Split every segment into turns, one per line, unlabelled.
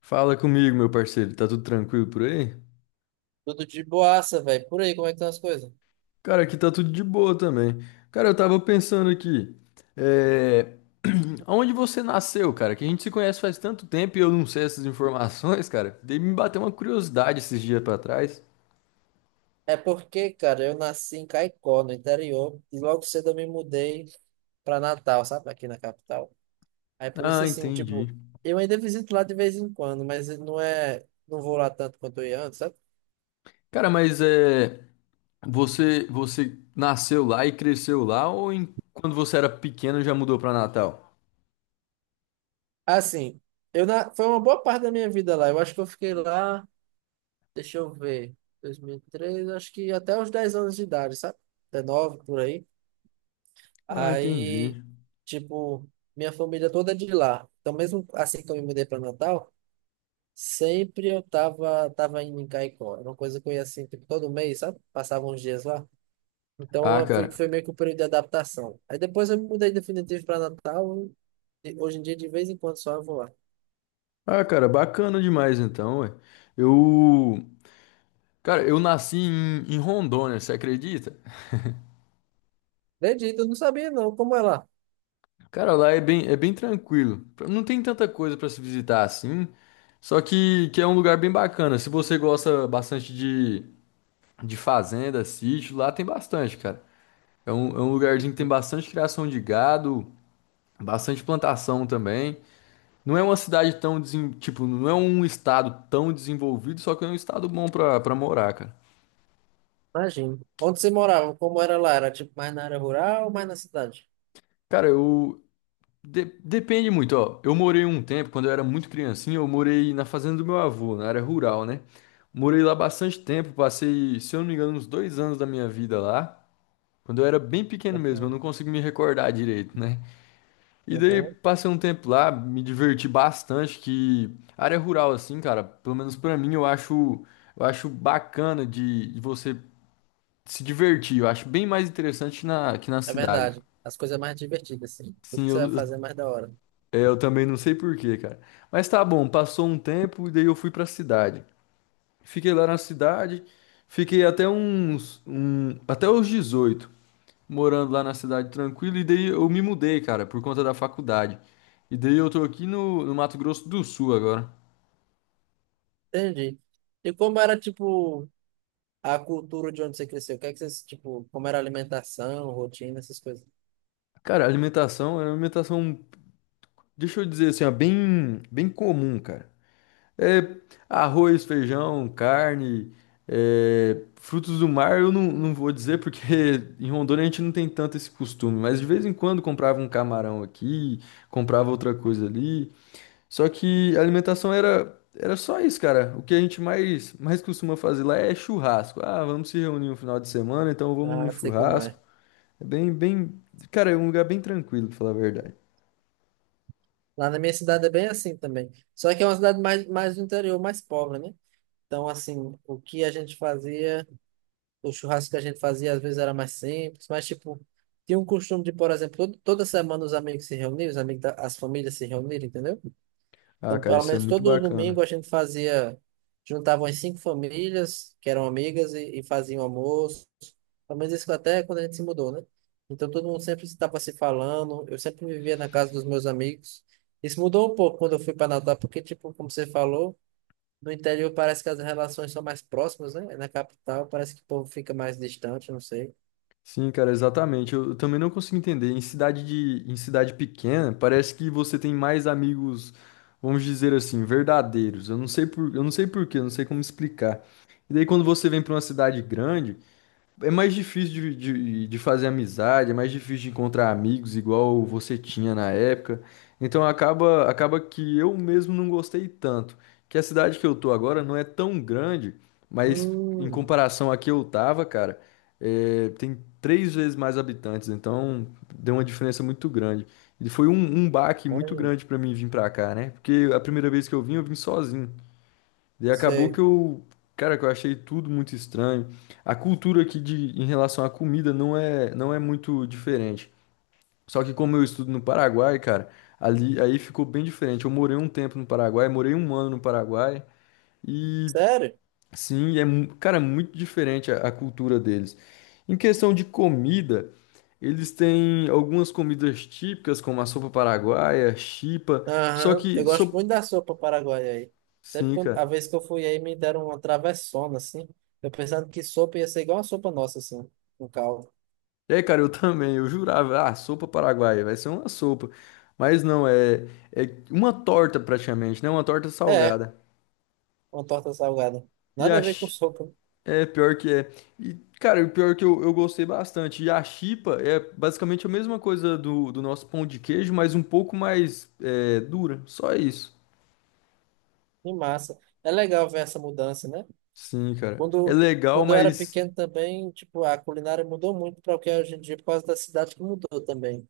Fala comigo, meu parceiro. Tá tudo tranquilo por aí?
Tudo de boaça, velho. Por aí, como é que estão as coisas?
Cara, aqui tá tudo de boa também. Cara, eu tava pensando aqui. É... Onde você nasceu, cara? Que a gente se conhece faz tanto tempo e eu não sei essas informações, cara. Dei me bater uma curiosidade esses dias pra trás.
É porque, cara, eu nasci em Caicó, no interior, e logo cedo eu me mudei pra Natal, sabe? Aqui na capital. Aí por isso,
Ah,
assim, tipo,
entendi.
eu ainda visito lá de vez em quando, mas não é. Não vou lá tanto quanto eu ia antes, sabe?
Cara, mas é... você nasceu lá e cresceu lá ou quando você era pequeno já mudou pra Natal?
Assim, foi uma boa parte da minha vida lá. Eu acho que eu fiquei lá, deixa eu ver, 2003, acho que até os 10 anos de idade, sabe? 19 por aí.
Ah,
Aí,
entendi.
tipo, minha família toda é de lá. Então, mesmo assim que eu me mudei para Natal, sempre eu tava indo em Caicó. Era uma coisa que eu ia assim, tipo, todo mês, sabe? Passava uns dias lá. Então,
Ah,
foi,
cara.
foi meio que um período de adaptação. Aí depois eu me mudei definitivo para Natal. E hoje em dia, de vez em quando, só eu vou lá.
Ah, cara, bacana demais então, ué. Eu... Cara, eu nasci em Rondônia, você acredita?
Acredito, eu não sabia não como é lá.
Cara, lá é bem tranquilo. Não tem tanta coisa pra se visitar assim, só que é um lugar bem bacana. Se você gosta bastante de fazenda, sítio, lá tem bastante, cara. É um lugarzinho que tem bastante criação de gado, bastante plantação também. Não é uma cidade tão, tipo, não é um estado tão desenvolvido, só que é um estado bom pra morar, cara.
Imagino. Onde você morava? Como era lá? Era tipo mais na área rural ou mais na cidade?
Cara, depende muito, ó. Eu morei um tempo, quando eu era muito criancinha, eu morei na fazenda do meu avô, na área rural, né? Morei lá bastante tempo, passei, se eu não me engano, uns 2 anos da minha vida lá. Quando eu era bem pequeno mesmo, eu não
Uhum,
consigo me recordar direito, né? E daí
uhum.
passei um tempo lá, me diverti bastante, que área rural, assim, cara, pelo menos pra mim, eu acho bacana de você se divertir. Eu acho bem mais interessante na, que na
É
cidade.
verdade. As coisas mais divertidas, assim. Tudo
Sim,
que você vai fazer é mais da hora.
Eu também não sei por quê, cara. Mas tá bom, passou um tempo e daí eu fui pra cidade. Fiquei lá na cidade, fiquei até até os 18, morando lá na cidade tranquilo, e daí eu me mudei, cara, por conta da faculdade. E daí eu tô aqui no Mato Grosso do Sul agora.
Entendi. E como era, tipo, a cultura de onde você cresceu? O que é que vocês, tipo, como era a alimentação, rotina, essas coisas?
Cara, a alimentação é uma alimentação, deixa eu dizer assim, ó, bem, bem comum, cara. É, arroz, feijão, carne, frutos do mar, eu não vou dizer porque em Rondônia a gente não tem tanto esse costume, mas de vez em quando comprava um camarão aqui, comprava outra coisa ali. Só que a alimentação era, era só isso, cara. O que a gente mais costuma fazer lá é churrasco. Ah, vamos se reunir no final de semana, então vamos no
Ah, sei como
churrasco.
é.
É bem, bem, cara, é um lugar bem tranquilo, pra falar a verdade.
Lá na minha cidade é bem assim também. Só que é uma cidade mais do interior, mais pobre, né? Então, assim, o que a gente fazia, o churrasco que a gente fazia, às vezes era mais simples, mas, tipo, tinha um costume de, por exemplo, toda semana os amigos se reunirem, as famílias se reunirem, entendeu?
Ah,
Então,
cara,
pelo
isso é
menos
muito
todo domingo
bacana.
a gente fazia, juntava umas cinco famílias que eram amigas e faziam almoço. Pelo menos isso até quando a gente se mudou, né? Então todo mundo sempre estava se falando. Eu sempre vivia na casa dos meus amigos. Isso mudou um pouco quando eu fui para Natal, porque, tipo, como você falou, no interior parece que as relações são mais próximas, né? É. Na capital parece que o povo fica mais distante, não sei.
Sim, cara, exatamente. Eu também não consigo entender. Em cidade pequena, parece que você tem mais amigos, vamos dizer assim, verdadeiros. Eu não sei por quê, eu não sei como explicar. E daí quando você vem para uma cidade grande, é mais difícil de fazer amizade, é mais difícil de encontrar amigos igual você tinha na época. Então acaba que eu mesmo não gostei tanto. Que a cidade que eu tô agora não é tão grande, mas em
Hum,
comparação a que eu tava, cara, tem 3 vezes mais habitantes, então deu uma diferença muito grande. E foi um baque muito
imagina.
grande pra mim vir pra cá, né? Porque a primeira vez que eu vim sozinho. E acabou
Sei.
cara, que eu achei tudo muito estranho. A cultura em relação à comida não é muito diferente. Só que como eu estudo no Paraguai, cara, ali aí ficou bem diferente. Eu morei um tempo no Paraguai, morei 1 ano no Paraguai e
Sério?
sim, cara, muito diferente a cultura deles. Em questão de comida, eles têm algumas comidas típicas como a sopa paraguaia, chipa, só
Aham, eu
que
gosto
so,
muito da sopa paraguaia aí.
sim,
A
cara.
vez que eu fui aí, me deram uma travessona, assim. Eu pensando que sopa ia ser igual a sopa nossa, assim, com caldo.
É, cara, eu também. Eu jurava, ah, sopa paraguaia, vai ser uma sopa. Mas não, é uma torta praticamente, né? Uma torta
É,
salgada.
uma torta salgada.
E
Nada
a,
a ver com
chi-
sopa,
é pior que é. E, cara, o pior que eu gostei bastante. E a chipa é basicamente a mesma coisa do nosso pão de queijo, mas um pouco mais dura. Só isso.
e massa. É legal ver essa mudança, né?
Sim, cara. É
Quando,
legal,
quando eu era
mas.
pequeno também, tipo, a culinária mudou muito para o que é hoje em dia, por causa da cidade que mudou também.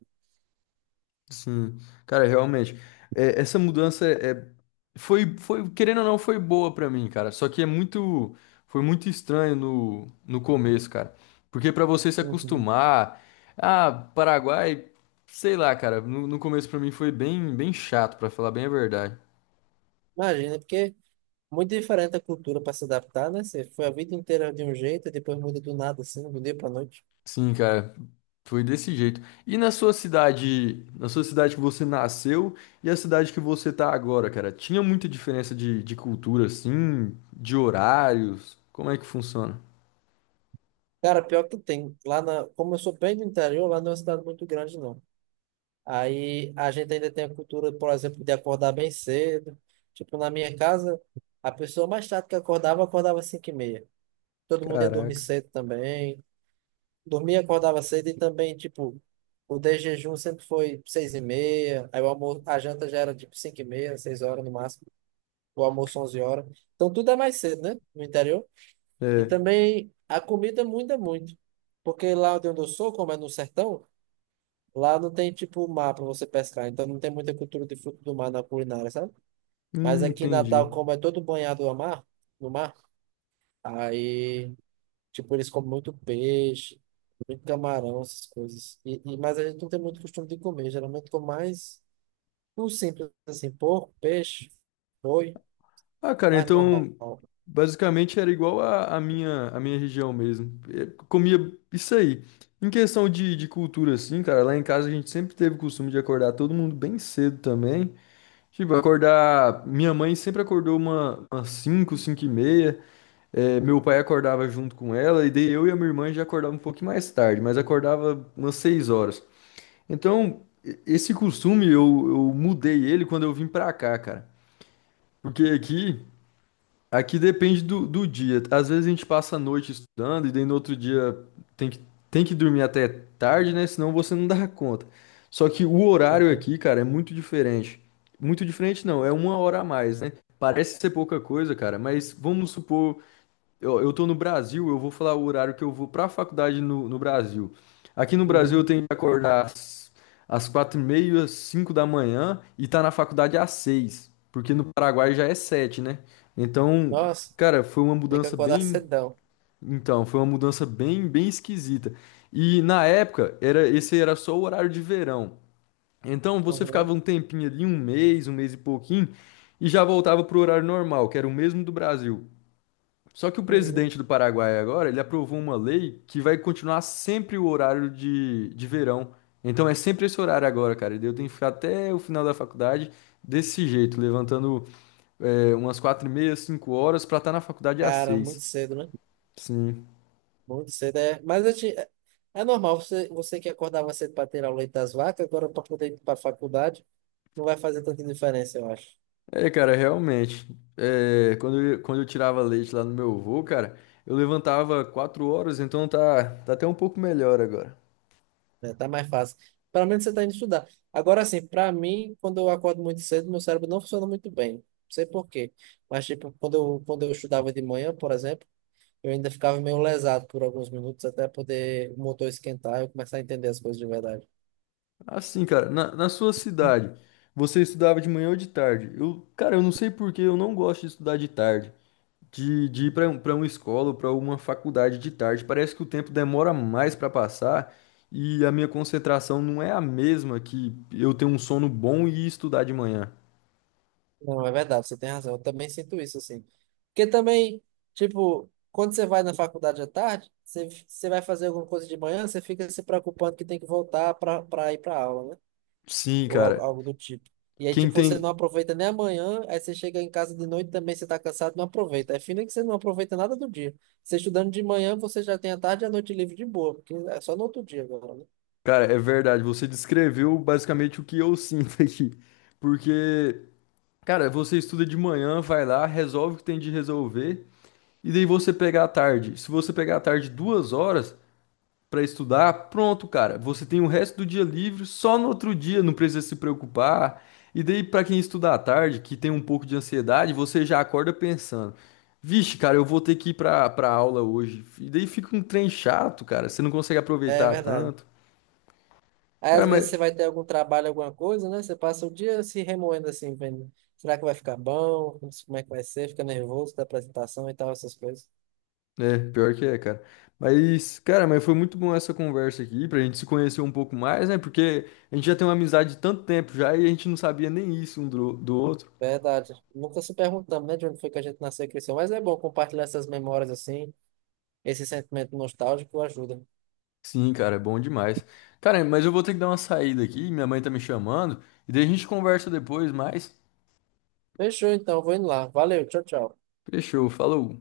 Sim, cara, realmente. É, essa mudança é, foi, foi, querendo ou não, foi boa pra mim, cara. Só que foi muito estranho no começo, cara. Porque pra você se
Uhum.
acostumar, ah, Paraguai, sei lá, cara, no começo pra mim foi bem, bem chato, pra falar bem a verdade.
Imagina, porque muito diferente a cultura para se adaptar, né? Você foi a vida inteira de um jeito e depois muda do nada, assim, do dia para noite.
Sim, cara, foi desse jeito. E na sua cidade, que você nasceu e a cidade que você tá agora, cara, tinha muita diferença de cultura, assim, de horários? Como é que funciona?
Cara, pior que tem. Como eu sou bem do interior, lá não é uma cidade muito grande, não. Aí a gente ainda tem a cultura, por exemplo, de acordar bem cedo. Tipo, na minha casa, a pessoa mais tarde que acordava, acordava às 5h30. Todo mundo ia dormir
Caraca.
cedo também. Dormia, acordava cedo e também, tipo, o de jejum sempre foi 6h30. Aí o almoço, a janta já era tipo 5h30, 6h no máximo. O almoço 11h. Então tudo é mais cedo, né? No interior. E
É,
também a comida muda muito. Porque lá onde eu sou, como é no sertão, lá não tem tipo mar para você pescar. Então não tem muita cultura de fruto do mar na culinária, sabe? Mas aqui em
entendi.
Natal, como é todo banhado a mar, no mar, aí tipo eles comem muito peixe, muito camarão, essas coisas. Mas a gente não tem muito costume de comer. Geralmente com mais o simples, assim, porco, peixe, boi,
Ah, cara,
carne normal.
então basicamente era igual a minha região mesmo. É, comia isso aí. Em questão de cultura, assim, cara, lá em casa a gente sempre teve o costume de acordar todo mundo bem cedo também. Tipo, acordar. Minha mãe sempre acordou umas cinco e meia. É, meu pai acordava junto com ela, e daí eu e a minha irmã já acordava um pouquinho mais tarde, mas acordava umas 6 horas. Então, esse costume eu mudei ele quando eu vim pra cá, cara. Porque aqui, Aqui depende do dia. Às vezes a gente passa a noite estudando e daí no outro dia tem que, tem que dormir até tarde, né? Senão você não dá conta. Só que o horário
Uhum.
aqui, cara, é muito diferente. Muito diferente não, é uma hora a mais, né? Parece ser pouca coisa, cara, mas vamos supor eu tô no Brasil, eu vou falar o horário que eu vou pra faculdade no Brasil. Aqui no Brasil eu
Uhum.
tenho que acordar às 4h30, 5 da manhã e tá na faculdade às 6, porque no Paraguai já é 7, né? Então,
Nossa,
cara, foi uma
tem que
mudança
acordar
bem,
cedão.
então, foi uma mudança bem, bem esquisita. E na época era só o horário de verão. Então você
Uhum,
ficava um tempinho ali, um mês e pouquinho, e já voltava pro horário normal, que era o mesmo do Brasil. Só que o
uhum.
presidente do Paraguai agora, ele aprovou uma lei que vai continuar sempre o horário de verão. Então é sempre esse horário agora, cara. E eu tenho que ficar até o final da faculdade desse jeito, levantando umas 4h30, 5 horas pra estar na faculdade às
Cara, muito
seis.
cedo, né?
Sim.
Muito cedo é. É normal, você que acordava cedo para ter o leite das vacas, agora para poder ir para a faculdade, não vai fazer tanta diferença, eu acho.
É, cara, realmente. É, quando eu tirava leite lá no meu avô, cara, eu levantava 4 horas, então tá, tá até um pouco melhor agora.
Né? Tá mais fácil. Pelo menos você está indo estudar. Agora, assim, para mim, quando eu acordo muito cedo, meu cérebro não funciona muito bem. Não sei por quê. Mas, tipo, quando eu estudava de manhã, por exemplo, eu ainda ficava meio lesado por alguns minutos até poder o motor esquentar e eu começar a entender as coisas de verdade.
Assim, cara, na sua cidade, você estudava de manhã ou de tarde? Eu, cara, eu não sei por que eu não gosto de estudar de tarde. De ir para uma escola ou para uma faculdade de tarde. Parece que o tempo demora mais para passar e a minha concentração não é a mesma que eu ter um sono bom e estudar de manhã.
Não, é verdade, você tem razão. Eu também sinto isso, assim. Porque também, tipo, quando você vai na faculdade à tarde, você vai fazer alguma coisa de manhã, você fica se preocupando que tem que voltar pra ir pra aula, né?
Sim,
Ou algo,
cara.
algo do tipo. E aí,
Quem
tipo, você
tem.
não aproveita nem amanhã, aí você chega em casa de noite também, você tá cansado, não aproveita. É fino que você não aproveita nada do dia. Você estudando de manhã, você já tem a tarde e a noite livre de boa, porque é só no outro dia agora, né?
Cara, é verdade. Você descreveu basicamente o que eu sinto aqui. Porque, cara, você estuda de manhã, vai lá, resolve o que tem de resolver. E daí você pegar à tarde. Se você pegar à tarde 2 horas para estudar, pronto, cara. Você tem o resto do dia livre, só no outro dia, não precisa se preocupar. E daí, para quem estuda à tarde, que tem um pouco de ansiedade, você já acorda pensando: vixe, cara, eu vou ter que ir pra aula hoje. E daí fica um trem chato, cara. Você não consegue
É
aproveitar
verdade.
tanto.
Aí
Cara,
às
mas
vezes você vai ter algum trabalho, alguma coisa, né? Você passa o dia se remoendo assim, vendo. Será que vai ficar bom? Como é que vai ser? Fica nervoso da apresentação e tal, essas coisas.
É, pior que é, cara. Mas, cara, mas foi muito bom essa conversa aqui, pra gente se conhecer um pouco mais, né? Porque a gente já tem uma amizade de tanto tempo já e a gente não sabia nem isso um do outro.
Verdade. Nunca se perguntamos, né, de onde foi que a gente nasceu e cresceu. Mas é bom compartilhar essas memórias assim, esse sentimento nostálgico ajuda.
Sim, cara, é bom demais. Cara, mas eu vou ter que dar uma saída aqui, minha mãe tá me chamando, e daí a gente conversa depois, mas
Fechou então, vou indo lá. Valeu, tchau, tchau.
fechou, falou.